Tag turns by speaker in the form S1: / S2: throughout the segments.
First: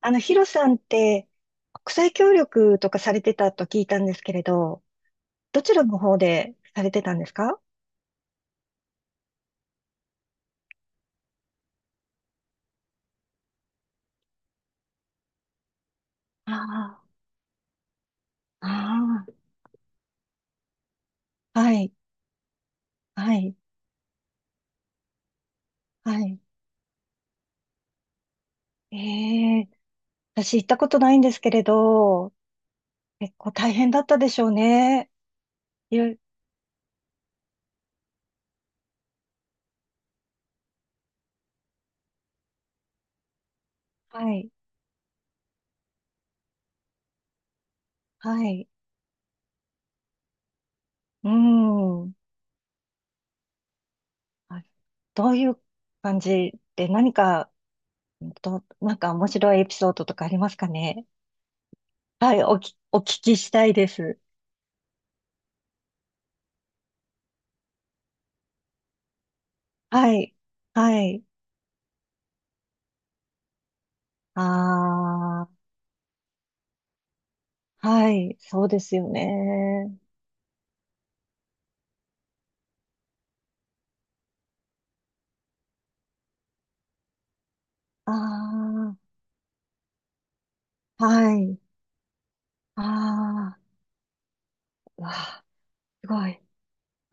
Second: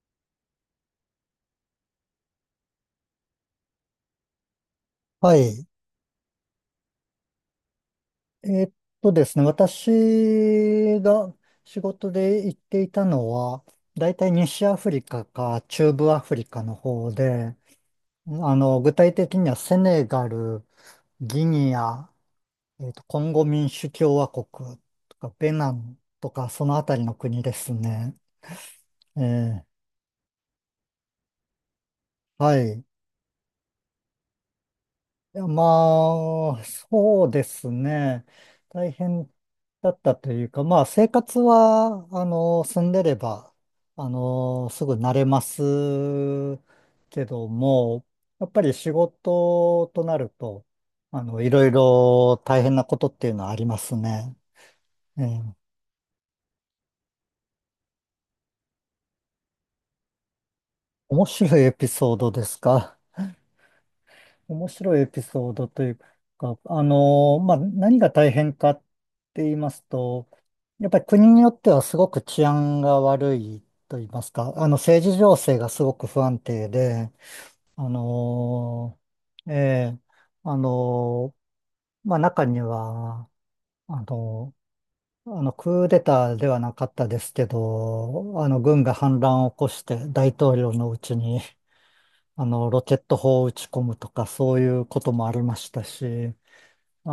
S1: ヒロさんって、国際協力とかされてたと聞いたんですけれど、
S2: は
S1: ど
S2: い。
S1: ちらの方でされてたんですか？
S2: えーっですね、私が仕事で行っていたのは、大体西アフリカか中部アフリ
S1: あ
S2: カの方で、具体
S1: あ、あ
S2: 的にはセネガル、ギ
S1: あ、は
S2: ニ
S1: い、
S2: ア、コン
S1: は
S2: ゴ
S1: い、
S2: 民主共和国とか、ベナン
S1: は
S2: と
S1: い。
S2: か、そのあたりの国ですね。え
S1: え
S2: ー、
S1: え、私行ったことないんですけれど、
S2: はい。
S1: 結構大変だったでしょうね。
S2: いや、ま
S1: いろい
S2: あ、そうですね。大変だったというか、まあ、生活は、住んでれば、
S1: はい、
S2: すぐ慣れますけども、
S1: は
S2: やっぱ
S1: い、
S2: り仕事となると、
S1: う
S2: いろい
S1: ん。
S2: ろ大変なことっていうのはありますね。
S1: あ、
S2: え
S1: どう
S2: え、
S1: いう感じで何か、なんか面白いエピソードとかありますかね？
S2: 面白いエピソード
S1: はい、
S2: ですか？
S1: お聞きしたいです。
S2: 面白いエピソードというか、まあ、何が大変かって言います
S1: は
S2: と、
S1: い、
S2: やっぱ
S1: は
S2: り
S1: い。
S2: 国によってはすごく治安が悪いと言います
S1: あ
S2: か、政治情
S1: あ、
S2: 勢がすごく不安定で、あ
S1: はい、そうです
S2: の、
S1: よ
S2: ええ、
S1: ね。
S2: あの、まあ、中には、あの、クーデターではなかったですけど、軍
S1: あ
S2: が反乱を起こして大統領のう
S1: あ、
S2: ち
S1: は
S2: に、
S1: い、
S2: ロ
S1: あ
S2: ケット砲を撃
S1: あ、
S2: ち込むとか、そういうこ
S1: う
S2: ともあり
S1: わ、
S2: ました
S1: すご
S2: し、
S1: い。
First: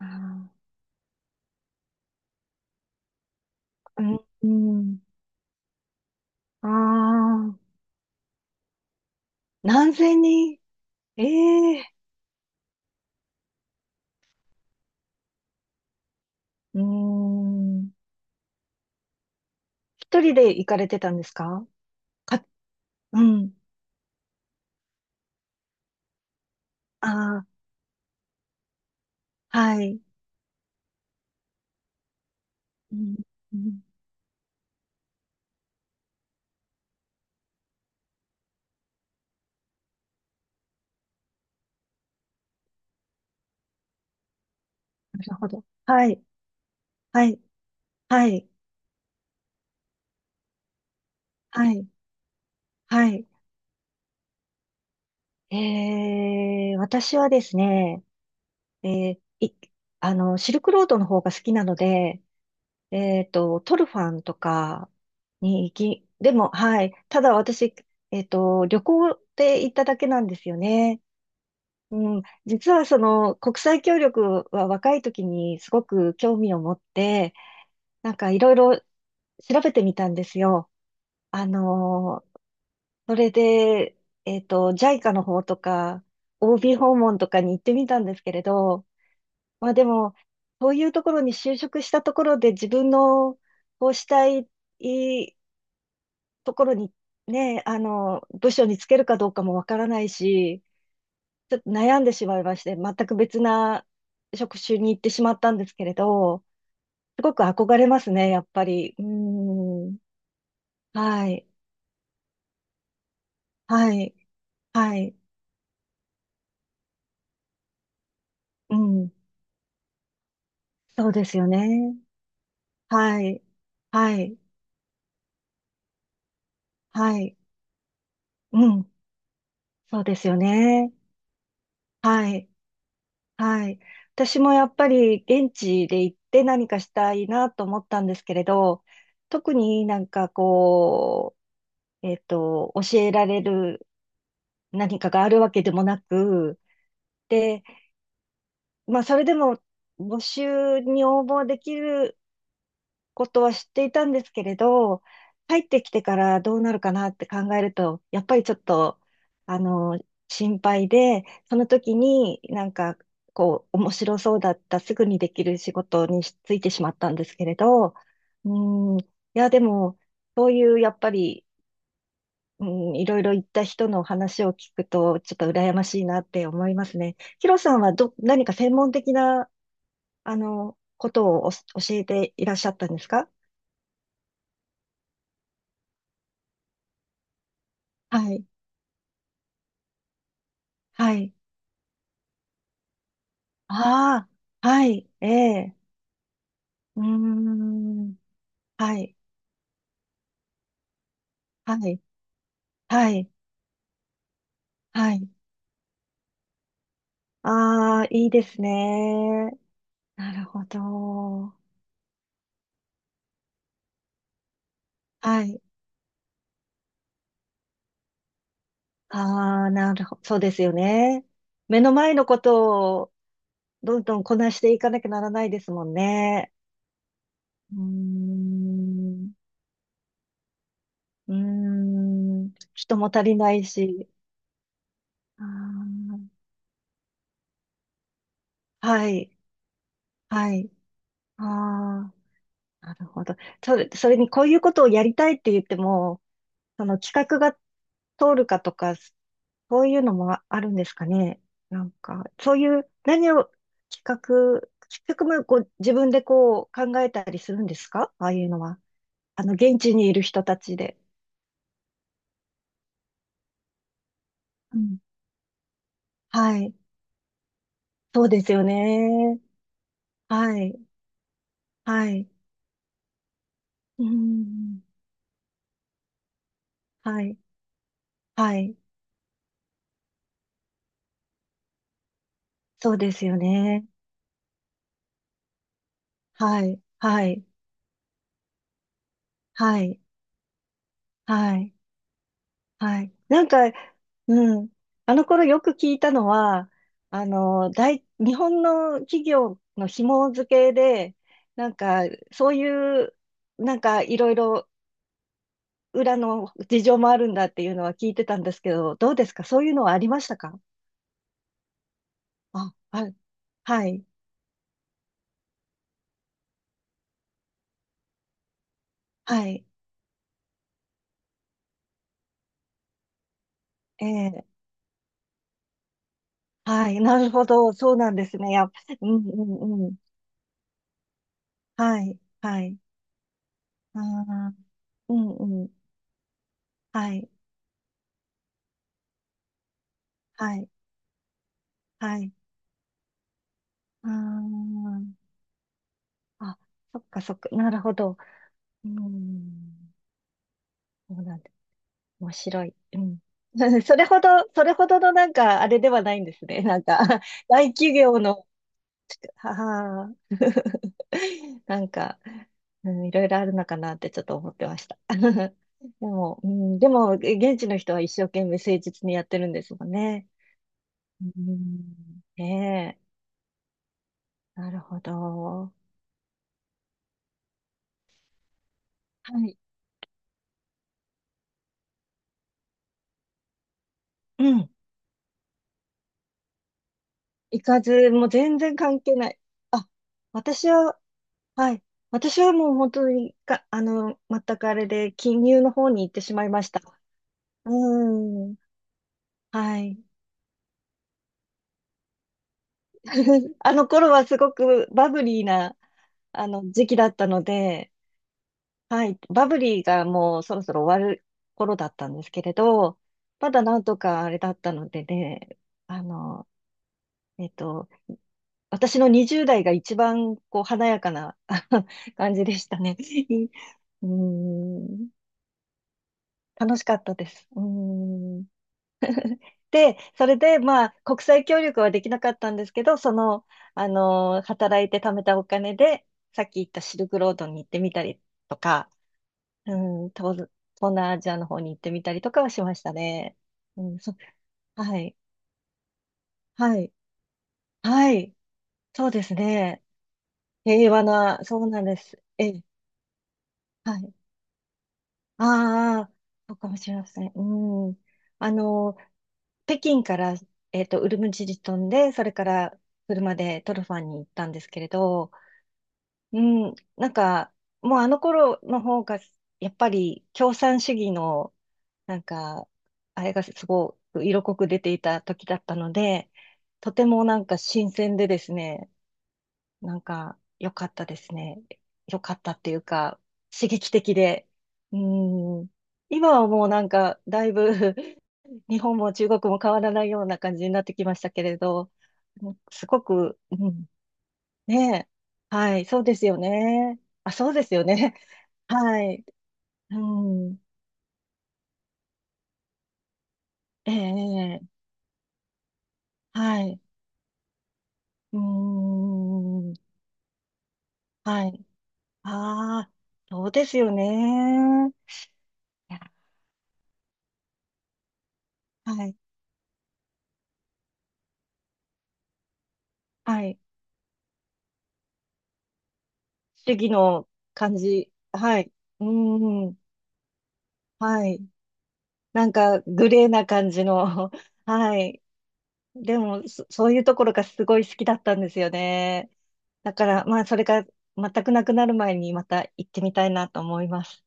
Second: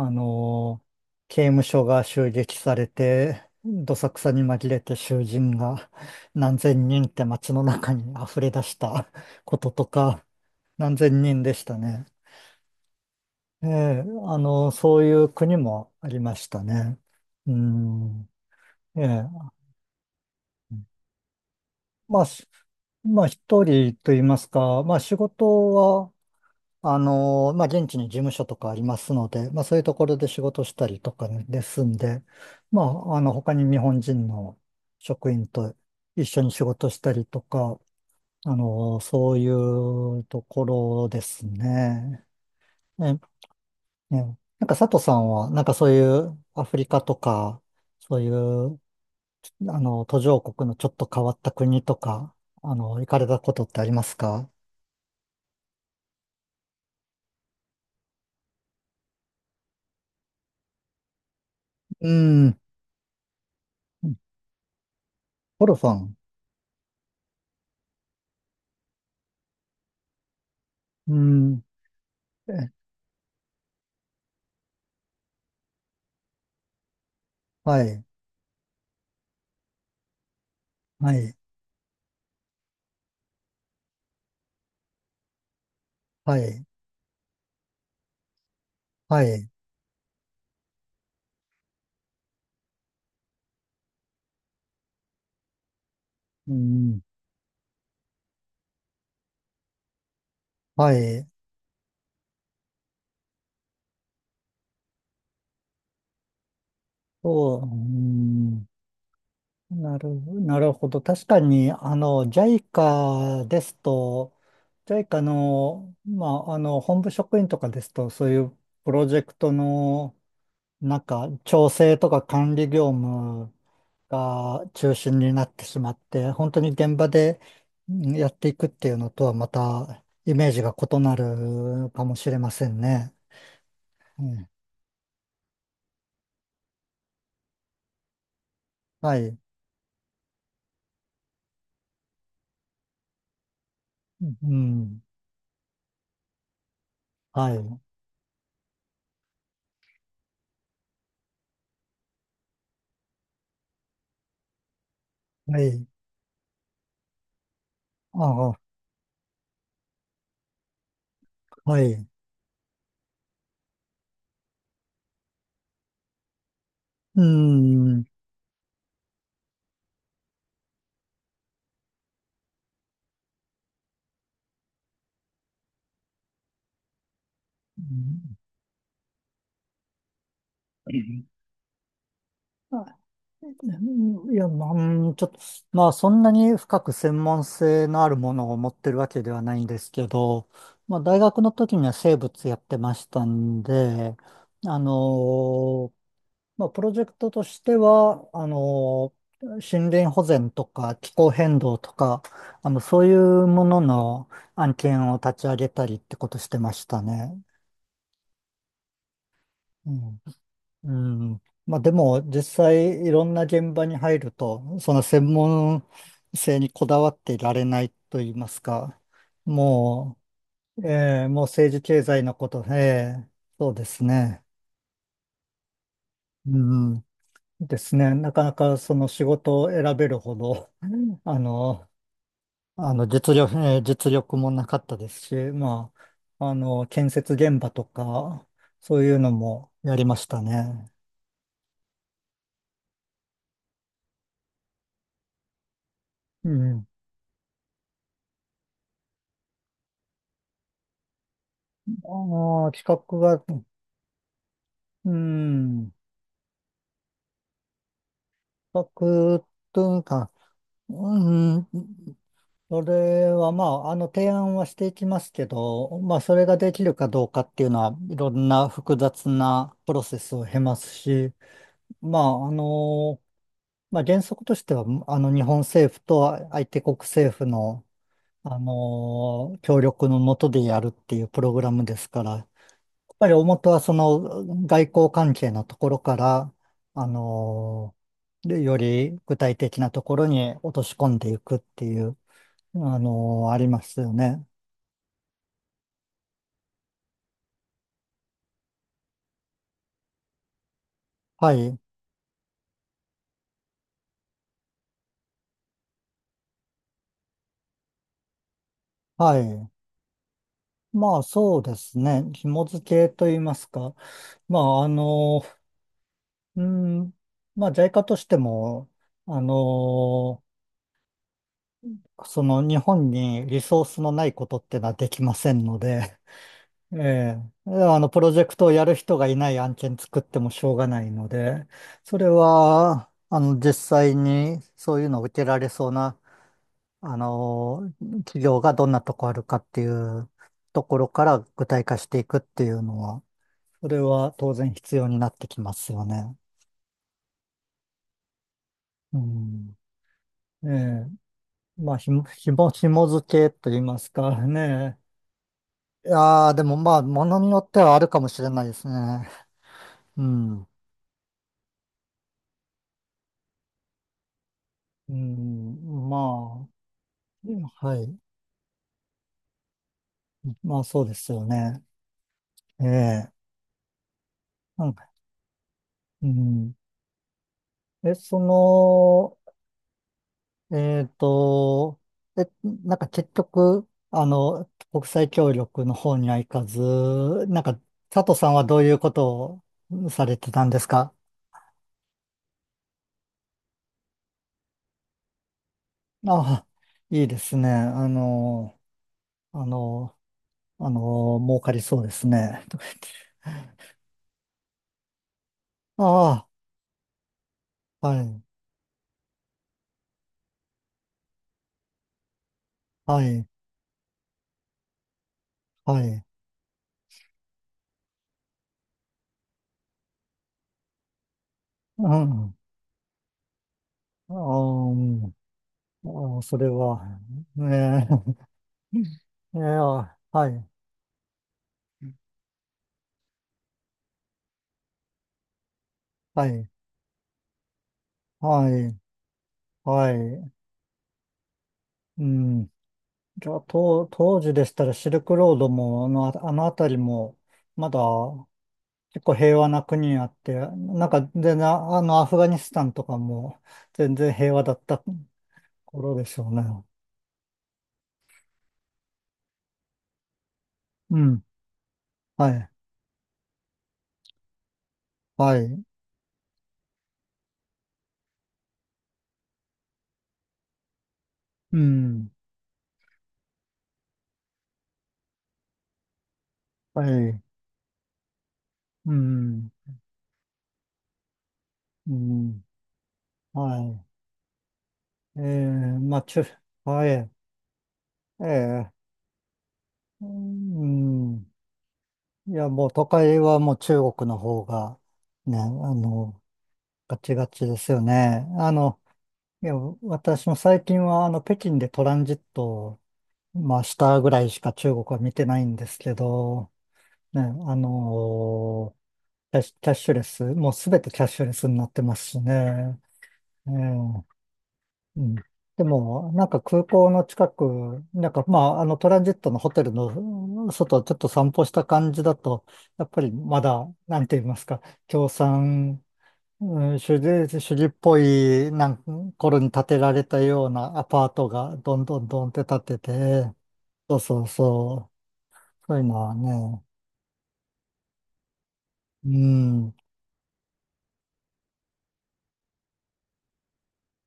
S1: あー、
S2: の、刑務所が襲撃されて、どさくさに
S1: う
S2: 紛
S1: ん、
S2: れ
S1: う
S2: て
S1: ん、
S2: 囚人が何
S1: あ
S2: 千人って街
S1: あ、
S2: の中に溢れ出したことと
S1: 何千
S2: か、
S1: 人、
S2: 何千人でした
S1: ええ、
S2: ね。ええ、そういう国もありました
S1: うー
S2: ね。う
S1: ん、
S2: ん、ええ、
S1: 一人で行かれてたんですか？
S2: まあ、
S1: か、う
S2: まあ
S1: ん、
S2: 一人と言いますか、まあ仕事は
S1: ああ、
S2: まあ、現地に事務所とかありますので、まあ、そうい
S1: は
S2: うと
S1: い、
S2: ころで仕事したりとかねですんで、ま
S1: うん、
S2: あ、他
S1: う
S2: に日
S1: ん、
S2: 本人の職員と一緒に仕事したりとか、そういうところですね。ね、ね。なんか佐藤さ
S1: な
S2: ん
S1: るほ
S2: は、な
S1: ど。
S2: んかそうい
S1: はい、
S2: うアフリカと
S1: はい、
S2: か、そう
S1: は
S2: い
S1: い、
S2: う、途上国のちょっと変わった
S1: は
S2: 国
S1: い、
S2: とか、行
S1: は
S2: か
S1: い。
S2: れたことってありますか？
S1: ええ、私はですね、えーい、シルクロードの方が好きなの
S2: う
S1: で、
S2: ん。
S1: トルファンとかに
S2: ゴ
S1: 行
S2: ルファ
S1: き、
S2: ン。
S1: でも、はい。ただ私、旅行で行っただけなんですよね。
S2: うん。
S1: うん。
S2: え、
S1: 実はその、国際協力は若い時にすごく興味を持って、
S2: はい。
S1: なんかいろいろ調べてみたんですよ。
S2: はい、
S1: あの、それで、JICA の方とか、
S2: はい、
S1: OB 訪問とかに行ってみたんですけれど、
S2: はい、
S1: まあでも、そういうところに就職したところで自分のこうしたい、
S2: う
S1: ところに
S2: ん、
S1: ね、部署につけるかどうかもわからないし、
S2: はい、
S1: ちょっと悩んでしまいまして、全く別な職種に行ってしまったんですけれど、すごく
S2: そう、う
S1: 憧れますね、やっぱ
S2: ん、
S1: り。うーん。
S2: なるほど。確
S1: は
S2: か
S1: い。
S2: に、JICA です
S1: はい。
S2: と、
S1: はい。
S2: JICA の、まあ、本部職員とかですと、そういう
S1: う
S2: プロ
S1: ん。
S2: ジェクトの、なん
S1: そうで
S2: か、
S1: すよ
S2: 調
S1: ね。
S2: 整とか管理業
S1: はい。
S2: 務
S1: はい。
S2: が中心になってしまって、本当に現場
S1: はい。
S2: でうんやっていくっ
S1: う
S2: てい
S1: ん。
S2: うのとは、ま
S1: そ
S2: た、
S1: うです
S2: イ
S1: よ
S2: メージが
S1: ね。
S2: 異なるかもし
S1: は
S2: れ
S1: い。
S2: ませんね。
S1: はい。
S2: う
S1: 私
S2: ん、
S1: もやっぱり現地で行って何かしたいなと思ったんですけれど、
S2: はい。
S1: 特になんかこう、教えられる
S2: う
S1: 何
S2: ん。
S1: かがあるわけでもなく、
S2: は
S1: で、
S2: い。
S1: まあ、それでも募集に応募できることは知っていたんですけれど、
S2: は
S1: 入って
S2: い。
S1: きてからどうなるかなって考えると、や
S2: あ
S1: っぱりちょっ
S2: あ、
S1: と、あの、心配で、その
S2: は
S1: 時
S2: い。
S1: になんか、こう、面白そうだった、すぐにできる仕事にしついてしまったん
S2: う
S1: ですけれど、
S2: ん。う
S1: うん、いや、でも、そういう、やっぱり、うん、いろいろ言った人の話を聞くと、ちょっと羨ましいなって思いますね。ヒロさんはど、
S2: ん、
S1: 何か専門的な、ことをお教えていらっしゃったん
S2: あ、
S1: ですか？
S2: いや、まあ、うん、ちょっと、まあ、そんなに深く専門性のある
S1: は
S2: も
S1: い。
S2: のを持ってるわけではないんですけど、まあ、
S1: は
S2: 大
S1: い。
S2: 学の時には生物やってましたんで、
S1: ああ、
S2: あ
S1: はい、ええ、
S2: のまあ、プロ
S1: う
S2: ジェ
S1: ー
S2: クトとして
S1: ん、
S2: は、
S1: はい、
S2: 森林保全とか気候変動
S1: は
S2: と
S1: い、
S2: か、そう
S1: は
S2: い
S1: い、
S2: うものの案件
S1: は
S2: を
S1: い。
S2: 立ち上げたりってことしてましたね。
S1: ああ、いいですね。
S2: うん。
S1: なるほ
S2: うん。
S1: ど。
S2: まあ、でも、実際いろんな現場に入ると、その専
S1: はい。
S2: 門性にこだわっていられないと言いますか、
S1: ああ、なるほ
S2: も
S1: ど。そうですよね。
S2: もう政
S1: 目
S2: 治
S1: の
S2: 経
S1: 前
S2: 済
S1: の
S2: の
S1: こ
S2: こと、
S1: とを
S2: そうで
S1: ど
S2: す
S1: んどんこ
S2: ね。
S1: なしていかなきゃならないですもんね。
S2: うん。
S1: う
S2: で
S1: ー
S2: すね。なかなかその仕
S1: ん、
S2: 事を選べるほど、
S1: うー
S2: あの、
S1: ん、人も足
S2: 実
S1: りな
S2: 力、
S1: いし。
S2: 実力もなかったですし、ま
S1: あ
S2: あ、建設現場とか、
S1: あ、
S2: そう
S1: は
S2: いうの
S1: い、
S2: もやりました
S1: はい。
S2: ね。
S1: ああ。なるほど。それにこういうことをやりたいって言っても、
S2: う
S1: そ
S2: ん。
S1: の企画が通るかとか、そういうのもあるんですかね。なんか、そう
S2: ああ、
S1: い
S2: 企
S1: う
S2: 画が、
S1: 企画、企
S2: う
S1: 画もこう
S2: ん、
S1: 自分でこう考えたりするんですか？ああいうのは。
S2: 企画
S1: 現
S2: と
S1: 地
S2: いう
S1: にいる
S2: か、
S1: 人たちで。
S2: うん、それはまあ、提案はし
S1: う
S2: てい
S1: ん。
S2: きますけど、まあ、それが
S1: は
S2: で
S1: い。
S2: きるかどうかっていうのは、い
S1: そう
S2: ろ
S1: で
S2: ん
S1: すよ
S2: な複雑
S1: ね。
S2: なプロセスを
S1: は
S2: 経ま
S1: い。
S2: すし、
S1: は
S2: ま
S1: い。
S2: あ、まあ、
S1: う
S2: 原則として
S1: ん。
S2: は、日本政府と相手国
S1: は
S2: 政
S1: い。
S2: 府の、
S1: はい。
S2: 協力のもとでやるっていうプログラムですから、やっ
S1: そうです
S2: ぱり
S1: よ
S2: 大元は
S1: ね。
S2: その外交関係のところから、
S1: はい。
S2: あ
S1: はい。
S2: のーでより具体的
S1: は
S2: な
S1: い。
S2: ところに落とし込んでいく
S1: は
S2: っ
S1: い。
S2: ていう、
S1: はい。なん
S2: あ
S1: か、
S2: りますよね。
S1: うん。あの頃よく聞いたのは、日本の企業の紐付けで、
S2: は
S1: なん
S2: い。
S1: か、そういう、なんか、いろいろ裏の事情もあるんだっていうのは聞いてたんですけど、どうです
S2: は
S1: か、そう
S2: い。
S1: いうのはありましたか？
S2: まあ、そうですね。紐
S1: あ、
S2: 付
S1: あ、
S2: けといいます
S1: は
S2: か。
S1: い、
S2: まあ、うん、まあ、在家としても、あ
S1: は
S2: の
S1: い、
S2: その日本にリソースのない
S1: え
S2: こと
S1: え、
S2: ってのはできませんので、
S1: は
S2: え
S1: い、なる
S2: え、
S1: ほど、そうなん
S2: プ
S1: で
S2: ロ
S1: す
S2: ジェ
S1: ね。
S2: クトをやる
S1: うん、
S2: 人がい
S1: う
S2: ない案
S1: ん、う
S2: 件
S1: ん。
S2: 作ってもしょうがないので、
S1: は
S2: そ
S1: い、
S2: れ
S1: はい、
S2: は、実
S1: あ
S2: 際
S1: あ、
S2: にそういう
S1: う
S2: のを
S1: ん、
S2: 受けら
S1: う
S2: れ
S1: ん、
S2: そうな、
S1: は
S2: あ
S1: い、
S2: の、企業がどんなとこあるかっていう
S1: はい、
S2: ところから具体化して
S1: は
S2: い
S1: い、
S2: くっていうのは、それ
S1: あ
S2: は当然必要にな
S1: ー、
S2: ってきますよね。
S1: あ、そっかそっか。なるほど。う
S2: うん。
S1: ん。
S2: ええ、
S1: そうなんだ。
S2: まあ、ひも、
S1: 面
S2: ひ
S1: 白
S2: も、
S1: い。う
S2: 紐
S1: ん。
S2: 付けと言い
S1: そ
S2: ま
S1: れ
S2: す
S1: ほど、
S2: か
S1: それほ
S2: ね。
S1: どのなんか、あれでは
S2: い
S1: ないんです
S2: やー、
S1: ね。
S2: でも
S1: なん
S2: ま
S1: か、
S2: あ、もの によっ
S1: 大
S2: ては
S1: 企
S2: ある
S1: 業
S2: かもし
S1: の、
S2: れないですね。
S1: はは
S2: うん。
S1: なんか、うん、いろいろあるのかなってちょっと思ってました。
S2: う
S1: で
S2: ん、
S1: も、う
S2: ま
S1: ん、
S2: あ、
S1: でも、現地の人
S2: は
S1: は一
S2: い。
S1: 生懸命誠実にやってるんですもんね。
S2: まあ、そうで
S1: う
S2: すよね。
S1: ん、
S2: え
S1: ね
S2: え。
S1: え、なる
S2: なん
S1: ほ
S2: か、
S1: ど。
S2: うん。え、その、
S1: はい。
S2: えっと、え、なんか結局、
S1: うん。
S2: 国際協力の方には行かず、な
S1: 行
S2: んか、
S1: かず、も
S2: 佐
S1: う
S2: 藤さん
S1: 全
S2: は
S1: 然
S2: どういう
S1: 関
S2: こ
S1: 係ない。
S2: と
S1: あ、
S2: をされてた
S1: 私
S2: んです
S1: は、
S2: か？
S1: はい。私はもう本当にか、全くあれで、金融の方に行ってしまいま
S2: あ、
S1: した。
S2: いいですね。
S1: うーん。
S2: あ
S1: はい。
S2: の、儲かりそうですね。
S1: あの頃はすごくバブリーな、
S2: あ
S1: あ
S2: あ。
S1: の、時期だったので、
S2: はい、
S1: はい。バブリーがもうそろそろ終わる頃だったんですけれど、
S2: はい、
S1: まだなんとかあれだったのでね、
S2: は
S1: あ
S2: い。
S1: の、えっと、私の20代が一番こう華やかなあの
S2: う
S1: 感じ
S2: ん。
S1: でしたね。うー
S2: あー、
S1: ん。
S2: うん、あー、それ
S1: 楽しかっ
S2: は、
S1: たです。う
S2: ね
S1: ー
S2: え、
S1: ん。
S2: いや、
S1: で、それ
S2: は
S1: で、
S2: い、
S1: まあ、国際協力はできなかったんですけど、働いて貯めたお金で、さ
S2: は
S1: っき言っ
S2: い、
S1: たシルクロードに行ってみたりと
S2: は
S1: か、
S2: い、
S1: うん、
S2: は
S1: 東、
S2: い。
S1: 東南アジアの方に行ってみたり
S2: う
S1: とかはし
S2: ん。
S1: ましたね。
S2: じゃあ、
S1: うん、
S2: 当時でしたら
S1: は
S2: シ
S1: い、
S2: ルクロードも、あの
S1: はい、
S2: 辺りも、まだ
S1: はい、そうで
S2: 結
S1: す
S2: 構平和な
S1: ね。
S2: 国あって、
S1: 平和
S2: なんか
S1: な、
S2: 全
S1: そ
S2: 然、
S1: うなんです。
S2: アフガ
S1: え
S2: ニ
S1: え、
S2: スタンとかも
S1: はい。
S2: 全然平和だった
S1: ああ、
S2: 頃でしょう
S1: そう
S2: ね。
S1: かもしれません。うん。あの、北京から、ウ
S2: う
S1: ルム
S2: ん。
S1: チに飛んで、それか
S2: はい、
S1: ら車でトルファンに行ったんですけれど、
S2: はい。
S1: うん、なんか、もうあの頃の方が、やっぱり共産主義の、
S2: う
S1: なん
S2: ん。
S1: か、あれがすごく色濃く出ていた時だったので、と
S2: は
S1: てもな
S2: い。
S1: んか新鮮でですね、
S2: うん。
S1: なんか、良かったですね。
S2: う
S1: 良かったっ
S2: ん。
S1: ていうか、刺激
S2: は
S1: 的で。う
S2: い。え
S1: ん。
S2: ー、まあ、
S1: 今
S2: 中、
S1: はもうなん
S2: は
S1: か、
S2: い。
S1: だいぶ 日
S2: え
S1: 本
S2: え、
S1: も中国も変わらないよ
S2: う
S1: うな感じになってきましたけ
S2: ん。
S1: れど、う
S2: い
S1: ん、
S2: や、
S1: す
S2: もう
S1: ご
S2: 都
S1: く、
S2: 会は
S1: う
S2: もう
S1: ん、
S2: 中国の方が、
S1: ねえ。
S2: ね、
S1: はい、そうですよ
S2: の、
S1: ね。
S2: ガ
S1: あ、
S2: チガ
S1: そうで
S2: チ
S1: す
S2: で
S1: よ
S2: すよ
S1: ね。
S2: ね。
S1: はい。
S2: いや、
S1: う
S2: 私も
S1: ん。
S2: 最近は、北京でトランジットを、まあ、
S1: え
S2: したぐらいし
S1: え、え
S2: か
S1: え、
S2: 中国は見てないんですけ
S1: は
S2: ど、
S1: い。
S2: ね、
S1: うーん。
S2: キャッシュレス、もうすべてキャッシ
S1: は
S2: ュレ
S1: い。
S2: スになってますし
S1: ああ、
S2: ね。
S1: そうで
S2: え
S1: すよ
S2: え、
S1: ね。
S2: うん。で
S1: いや、
S2: も、なんか空港の近く、なんかまあ、あの
S1: は
S2: ト
S1: い。
S2: ランジットのホテルの外をちょっと散歩した感じだと、やっぱり
S1: はい。
S2: まだ、なんて言いますか、共産、
S1: 主義
S2: うん、主
S1: の
S2: 義、主
S1: 感
S2: 義っ
S1: じ。
S2: ぽ
S1: はい。
S2: いな
S1: う
S2: ん頃に
S1: ーん。
S2: 建てられたようなアパ
S1: は
S2: ー
S1: い。
S2: トがどんどんど
S1: な
S2: んっ
S1: ん
S2: て建
S1: か、
S2: って
S1: グレーな
S2: て、
S1: 感じ
S2: そう
S1: の。
S2: そう
S1: は
S2: そ
S1: い。
S2: そういうの
S1: で
S2: は
S1: も、そ、
S2: ね、
S1: そういうところがすごい好きだったんですよ
S2: う
S1: ね。
S2: ん。
S1: だから、まあ、それが全くなくなる前にまた行ってみたいなと思います。